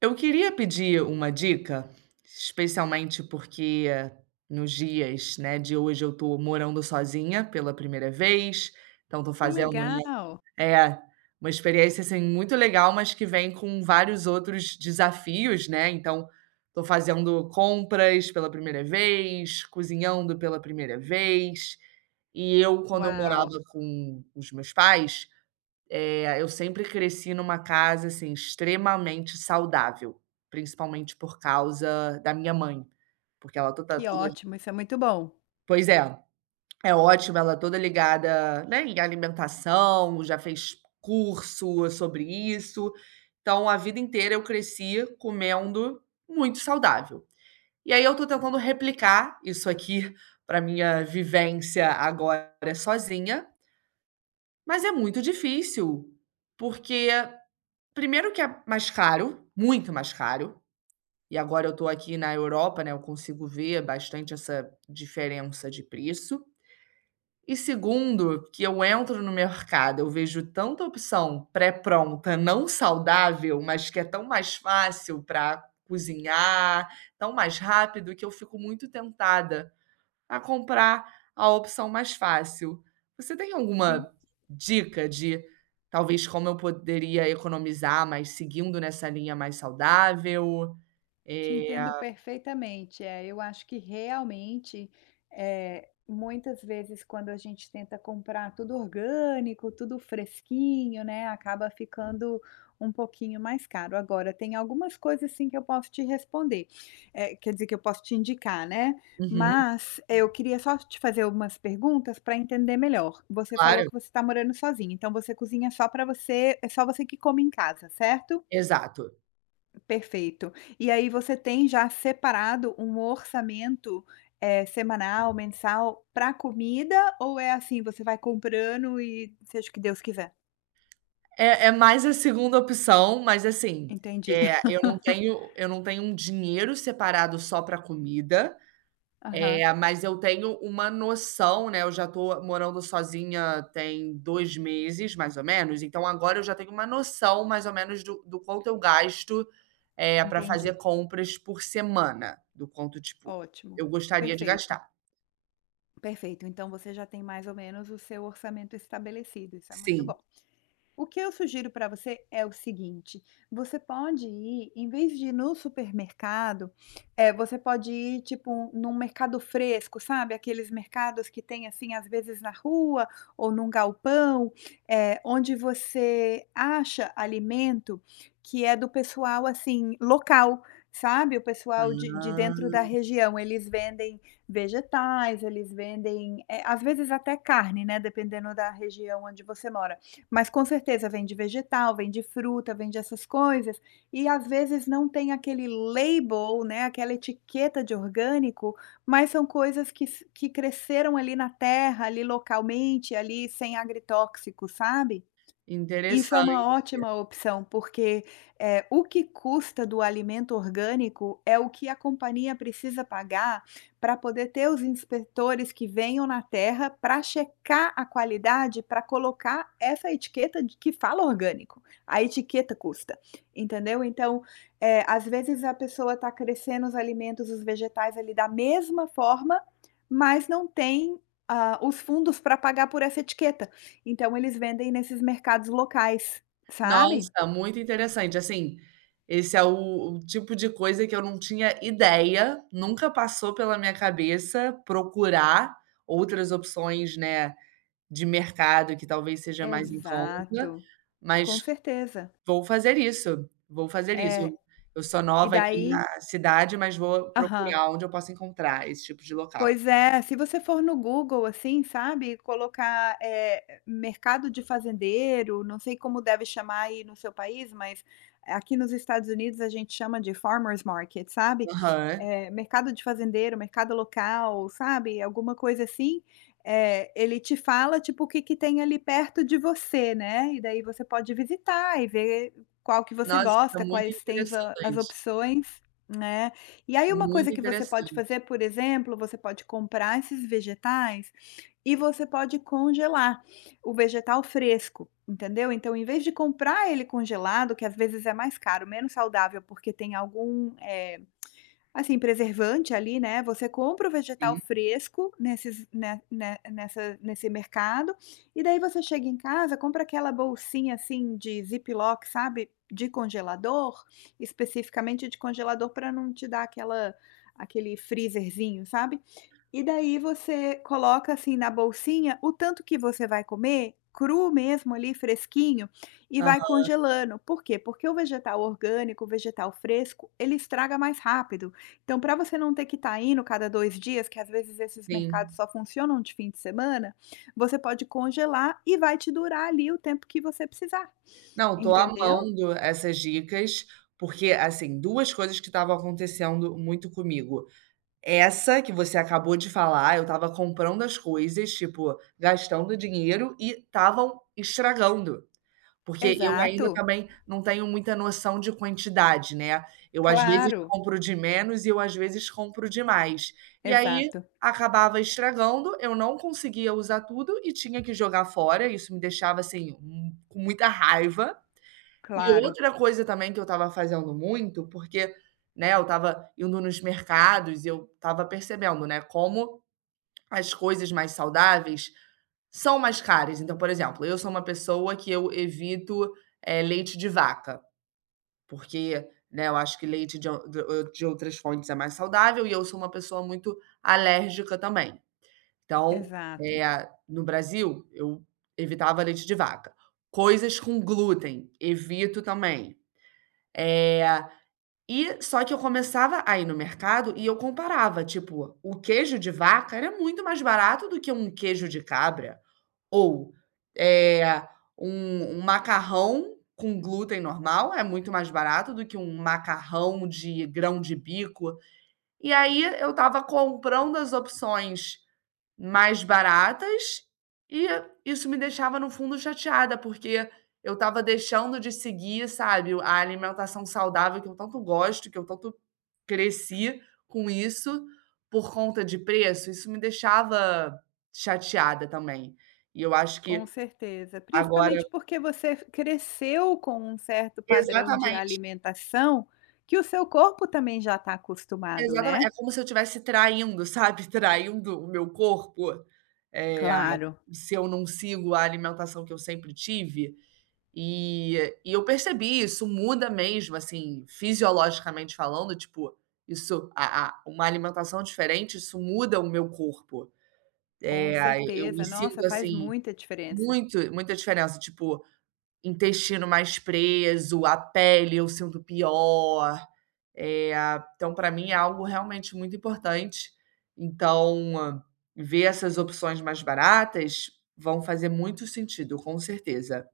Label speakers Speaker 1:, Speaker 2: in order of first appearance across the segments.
Speaker 1: Eu queria pedir uma dica, especialmente porque nos dias, né, de hoje eu tô morando sozinha pela primeira vez, então tô
Speaker 2: Que
Speaker 1: fazendo, né,
Speaker 2: legal!
Speaker 1: é, uma experiência, assim, muito legal, mas que vem com vários outros desafios, né, então tô fazendo compras pela primeira vez, cozinhando pela primeira vez, e eu, quando eu
Speaker 2: Uau,
Speaker 1: morava com os meus pais, é, eu sempre cresci numa casa, assim, extremamente saudável, principalmente por causa da minha mãe, porque ela toda
Speaker 2: que
Speaker 1: toda
Speaker 2: ótimo, isso é muito bom.
Speaker 1: pois é, é ótimo, ela toda ligada, né, em alimentação, já fez curso sobre isso, então a vida inteira eu cresci comendo muito saudável. E aí eu tô tentando replicar isso aqui para minha vivência agora sozinha, mas é muito difícil, porque primeiro que é mais caro, muito mais caro, e agora eu estou aqui na Europa, né, eu consigo ver bastante essa diferença de preço. E segundo, que eu entro no mercado, eu vejo tanta opção pré-pronta, não saudável, mas que é tão mais fácil para cozinhar, tão mais rápido, que eu fico muito tentada a comprar a opção mais fácil. Você tem
Speaker 2: Te
Speaker 1: alguma dica de talvez como eu poderia economizar, mas seguindo nessa linha mais saudável?
Speaker 2: Te
Speaker 1: Eh
Speaker 2: entendo perfeitamente. É, eu acho que realmente, muitas vezes quando a gente tenta comprar tudo orgânico, tudo fresquinho, né, acaba ficando um pouquinho mais caro. Agora, tem algumas coisas sim que eu posso te responder, quer dizer que eu posso te indicar, né,
Speaker 1: uhum,
Speaker 2: mas é, eu queria só te fazer algumas perguntas para entender melhor. Você falou
Speaker 1: claro,
Speaker 2: que você está morando sozinha, então você cozinha só para você, é só você que come em casa, certo?
Speaker 1: exato.
Speaker 2: Perfeito. E aí você tem já separado um orçamento, semanal, mensal para comida ou é assim, você vai comprando e seja o que Deus quiser?
Speaker 1: É mais a segunda opção, mas assim,
Speaker 2: Entendi.
Speaker 1: é, eu não tenho eu não tenho um dinheiro separado só para comida.
Speaker 2: Aham,
Speaker 1: É, mas eu tenho uma noção, né, eu já tô morando sozinha tem 2 meses, mais ou menos, então agora eu já tenho uma noção, mais ou menos, do quanto eu gasto, é para
Speaker 2: entendi.
Speaker 1: fazer compras por semana, do quanto, tipo,
Speaker 2: Ótimo.
Speaker 1: eu gostaria de
Speaker 2: Perfeito,
Speaker 1: gastar.
Speaker 2: perfeito. Então você já tem mais ou menos o seu orçamento estabelecido, isso é muito
Speaker 1: Sim.
Speaker 2: bom. O que eu sugiro para você é o seguinte: você pode ir, em vez de ir no supermercado, você pode ir tipo num mercado fresco, sabe? Aqueles mercados que tem assim, às vezes na rua ou num galpão, onde você acha alimento que é do pessoal assim, local. Sabe, o pessoal de
Speaker 1: Ah,
Speaker 2: dentro da região, eles vendem vegetais, eles vendem, às vezes até carne, né? Dependendo da região onde você mora, mas com certeza vem de vegetal, vem de fruta, vem de essas coisas, e às vezes não tem aquele label, né, aquela etiqueta de orgânico, mas são coisas que cresceram ali na terra, ali localmente, ali sem agrotóxico, sabe? Isso é uma
Speaker 1: interessante.
Speaker 2: ótima opção, porque, o que custa do alimento orgânico é o que a companhia precisa pagar para poder ter os inspetores que venham na terra para checar a qualidade, para colocar essa etiqueta de que fala orgânico. A etiqueta custa, entendeu? Então, às vezes a pessoa está crescendo os alimentos, os vegetais ali da mesma forma, mas não tem, ah, os fundos para pagar por essa etiqueta. Então eles vendem nesses mercados locais, sabe?
Speaker 1: Nossa, muito interessante, assim, esse é o tipo de coisa que eu não tinha ideia, nunca passou pela minha cabeça procurar outras opções, né, de mercado que talvez seja mais em conta,
Speaker 2: Exato, com
Speaker 1: mas
Speaker 2: certeza.
Speaker 1: vou fazer isso, vou fazer isso.
Speaker 2: É,
Speaker 1: Eu sou
Speaker 2: e
Speaker 1: nova aqui na
Speaker 2: daí
Speaker 1: cidade, mas vou
Speaker 2: aham.
Speaker 1: procurar onde eu possa encontrar esse tipo de local.
Speaker 2: Pois é, se você for no Google, assim, sabe, colocar, mercado de fazendeiro, não sei como deve chamar aí no seu país, mas aqui nos Estados Unidos a gente chama de farmers market, sabe?
Speaker 1: Aham.
Speaker 2: Mercado de fazendeiro, mercado local, sabe? Alguma coisa assim. Ele te fala, tipo, o que que tem ali perto de você, né? E daí você pode visitar e ver qual que você
Speaker 1: Nossa,
Speaker 2: gosta,
Speaker 1: muito
Speaker 2: quais tens as
Speaker 1: interessante,
Speaker 2: opções, né? E aí uma coisa
Speaker 1: muito
Speaker 2: que você
Speaker 1: interessante,
Speaker 2: pode fazer, por exemplo, você pode comprar esses vegetais e você pode congelar o vegetal fresco, entendeu? Então, em vez de comprar ele congelado, que às vezes é mais caro, menos saudável, porque tem algum, Assim, preservante ali, né, você compra o vegetal
Speaker 1: sim.
Speaker 2: fresco nesses nessa nesse mercado, e daí você chega em casa, compra aquela bolsinha, assim, de Ziploc, sabe, de congelador, especificamente de congelador para não te dar aquela aquele freezerzinho, sabe. E daí você coloca, assim, na bolsinha o tanto que você vai comer, cru mesmo ali, fresquinho, e vai
Speaker 1: Aham,
Speaker 2: congelando. Por quê? Porque o vegetal orgânico, o vegetal fresco, ele estraga mais rápido. Então, para você não ter que estar indo cada 2 dias, que às vezes esses mercados
Speaker 1: sim.
Speaker 2: só funcionam de fim de semana, você pode congelar e vai te durar ali o tempo que você precisar,
Speaker 1: Não, tô
Speaker 2: entendeu?
Speaker 1: amando essas dicas, porque, assim, 2 coisas que estavam acontecendo muito comigo. Essa que você acabou de falar, eu estava comprando as coisas, tipo, gastando dinheiro e estavam estragando, porque eu
Speaker 2: Exato,
Speaker 1: ainda também não tenho muita noção de quantidade, né. Eu às vezes
Speaker 2: claro,
Speaker 1: compro de menos e eu às vezes compro de mais. E aí
Speaker 2: exato,
Speaker 1: acabava estragando, eu não conseguia usar tudo e tinha que jogar fora, isso me deixava, assim, com muita raiva. E
Speaker 2: claro,
Speaker 1: outra coisa também que eu estava fazendo muito, porque, né, eu estava indo nos mercados e eu estava percebendo, né, como as coisas mais saudáveis são mais caras. Então, por exemplo, eu sou uma pessoa que eu evito, leite de vaca, porque, né, eu acho que leite de ou de ou de outras fontes é mais saudável e eu sou uma pessoa muito alérgica também. Então,
Speaker 2: exato.
Speaker 1: no Brasil, eu evitava leite de vaca. Coisas com glúten, evito também. Eh e só que eu começava a ir no mercado e eu comparava, tipo, o queijo de vaca era muito mais barato do que um queijo de cabra ou, eh, um macarrão com glúten normal é muito mais barato do que um macarrão de grão de bico. E aí eu tava comprando as opções mais baratas, e isso me deixava no fundo chateada, porque eu estava deixando de seguir, sabe, a alimentação saudável que eu tanto gosto, que eu tanto cresci com isso, por conta de preço, isso me deixava chateada também. E eu acho
Speaker 2: Com
Speaker 1: que
Speaker 2: certeza,
Speaker 1: agora
Speaker 2: principalmente porque você cresceu com um certo padrão de
Speaker 1: exatamente,
Speaker 2: alimentação que o seu corpo também já está acostumado,
Speaker 1: exatamente, é
Speaker 2: né?
Speaker 1: como se eu estivesse traindo, sabe, traindo o meu corpo, eh,
Speaker 2: Claro,
Speaker 1: se eu não sigo a alimentação que eu sempre tive, e e eu percebi, isso muda mesmo, assim, fisiologicamente falando, tipo, isso a uma alimentação diferente, isso muda o meu corpo.
Speaker 2: com
Speaker 1: É, aí eu me
Speaker 2: certeza. Nossa,
Speaker 1: sinto,
Speaker 2: faz
Speaker 1: assim,
Speaker 2: muita diferença.
Speaker 1: muito muita diferença, tipo, intestino mais preso, a pele eu sinto pior, eh, então para mim é algo realmente muito importante. Então, ver essas opções mais baratas vão fazer muito sentido, com certeza.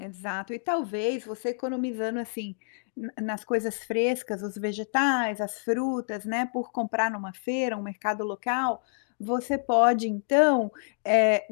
Speaker 2: Exato. E talvez você economizando assim nas coisas frescas, os vegetais, as frutas, né? Por comprar numa feira, um mercado local, você pode então eh,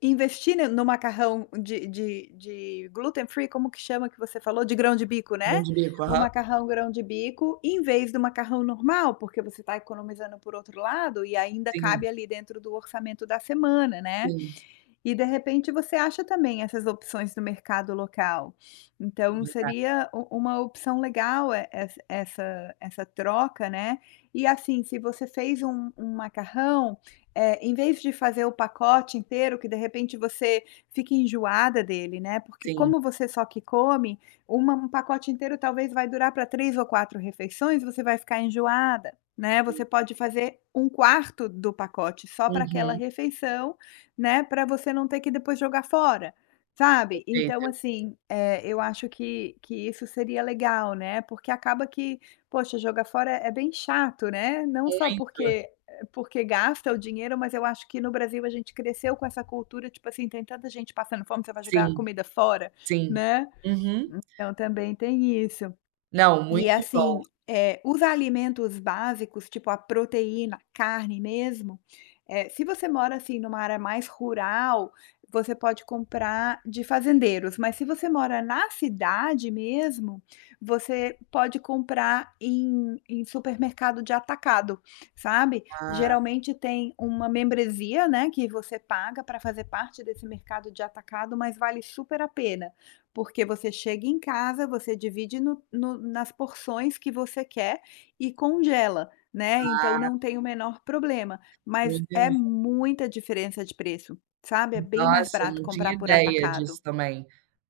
Speaker 2: investir ne no macarrão de gluten free, como que chama que você falou? De grão de bico, né?
Speaker 1: Mão de bico,
Speaker 2: O
Speaker 1: aham.
Speaker 2: macarrão grão de bico, em vez do macarrão normal, porque você está economizando por outro lado e ainda cabe
Speaker 1: Sim,
Speaker 2: ali dentro do orçamento da semana, né.
Speaker 1: sim.
Speaker 2: E de repente você acha também essas opções no mercado local. Então
Speaker 1: Exato,
Speaker 2: seria u uma opção legal e essa troca, né. E assim, se você fez um macarrão, em vez de fazer o pacote inteiro, que de repente você fica enjoada dele, né, porque
Speaker 1: sim.
Speaker 2: como você só que come, uma um pacote inteiro talvez vai durar para 3 ou 4 refeições, você vai ficar enjoada, né. Você pode fazer um quarto do pacote só para aquela
Speaker 1: Uhum.
Speaker 2: refeição, né, para você não ter que depois jogar fora, sabe. Então
Speaker 1: Perfeito.
Speaker 2: assim, eu acho que isso seria legal, né, porque acaba que, poxa, jogar fora é bem chato, né, não só
Speaker 1: Muito.
Speaker 2: porque gasta o dinheiro, mas eu acho que no Brasil a gente cresceu com essa cultura, tipo assim, tem tanta gente passando fome, você vai jogar
Speaker 1: Sim,
Speaker 2: comida fora,
Speaker 1: sim.
Speaker 2: né.
Speaker 1: Uhum.
Speaker 2: Então também tem isso.
Speaker 1: Não, muito
Speaker 2: E
Speaker 1: bom.
Speaker 2: assim, os alimentos básicos, tipo a proteína, carne mesmo, se você mora assim numa área mais rural, você pode comprar de fazendeiros, mas se você mora na cidade mesmo, você pode comprar em supermercado de atacado, sabe?
Speaker 1: Ah,
Speaker 2: Geralmente tem uma membresia, né, que você paga para fazer parte desse mercado de atacado, mas vale super a pena. Porque você chega em casa, você divide no no nas porções que você quer e congela, né, então não tem o menor problema, mas
Speaker 1: muito
Speaker 2: é
Speaker 1: bom.
Speaker 2: muita diferença de preço, sabe, é bem mais
Speaker 1: Nossa,
Speaker 2: barato
Speaker 1: não
Speaker 2: comprar
Speaker 1: tinha
Speaker 2: por
Speaker 1: ideia
Speaker 2: atacado.
Speaker 1: disso também,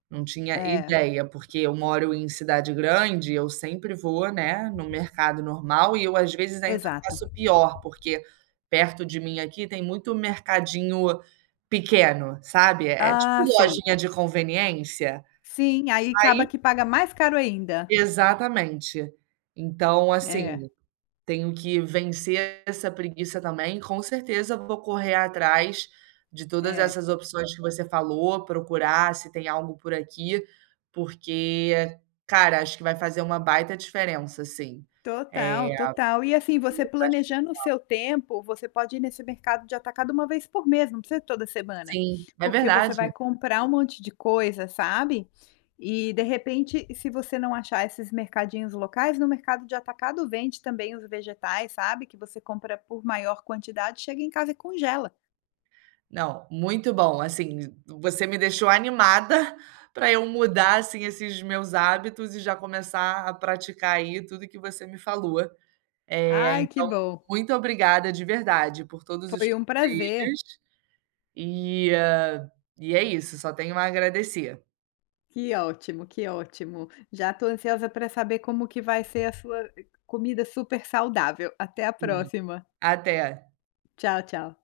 Speaker 1: não tinha
Speaker 2: É,
Speaker 1: ideia, porque eu moro em cidade grande, eu sempre vou, né, no mercado normal e eu às vezes ainda
Speaker 2: exato.
Speaker 1: faço pior, porque perto de mim aqui tem muito mercadinho pequeno, sabe, é tipo
Speaker 2: Ah, sei.
Speaker 1: lojinha de conveniência.
Speaker 2: Sim, aí acaba
Speaker 1: Aí
Speaker 2: que paga mais caro ainda.
Speaker 1: exatamente. Então,
Speaker 2: É,
Speaker 1: assim, tenho que vencer essa preguiça também. Com certeza vou correr atrás de todas
Speaker 2: é.
Speaker 1: essas opções que você falou, procurar se tem algo por aqui, porque, cara, acho que vai fazer uma baita diferença, assim. É,
Speaker 2: Total, total. E assim, você planejando o seu tempo, você pode ir nesse mercado de atacado uma vez por mês, não precisa toda semana,
Speaker 1: sim, é
Speaker 2: porque você
Speaker 1: verdade.
Speaker 2: vai comprar um monte de coisa, sabe? E de repente, se você não achar esses mercadinhos locais, no mercado de atacado vende também os vegetais, sabe? Que você compra por maior quantidade, chega em casa e congela.
Speaker 1: Não, muito bom. Assim, você me deixou animada para eu mudar, assim, esses meus hábitos e já começar a praticar aí tudo que você me falou.
Speaker 2: Ai, que
Speaker 1: Então,
Speaker 2: bom.
Speaker 1: muito obrigada de verdade por todos os
Speaker 2: Foi um prazer.
Speaker 1: conselhos e, e é isso, só tenho a agradecer.
Speaker 2: Que ótimo, que ótimo. Já estou ansiosa para saber como que vai ser a sua comida super saudável. Até a
Speaker 1: Sim,
Speaker 2: próxima.
Speaker 1: até.
Speaker 2: Tchau, tchau.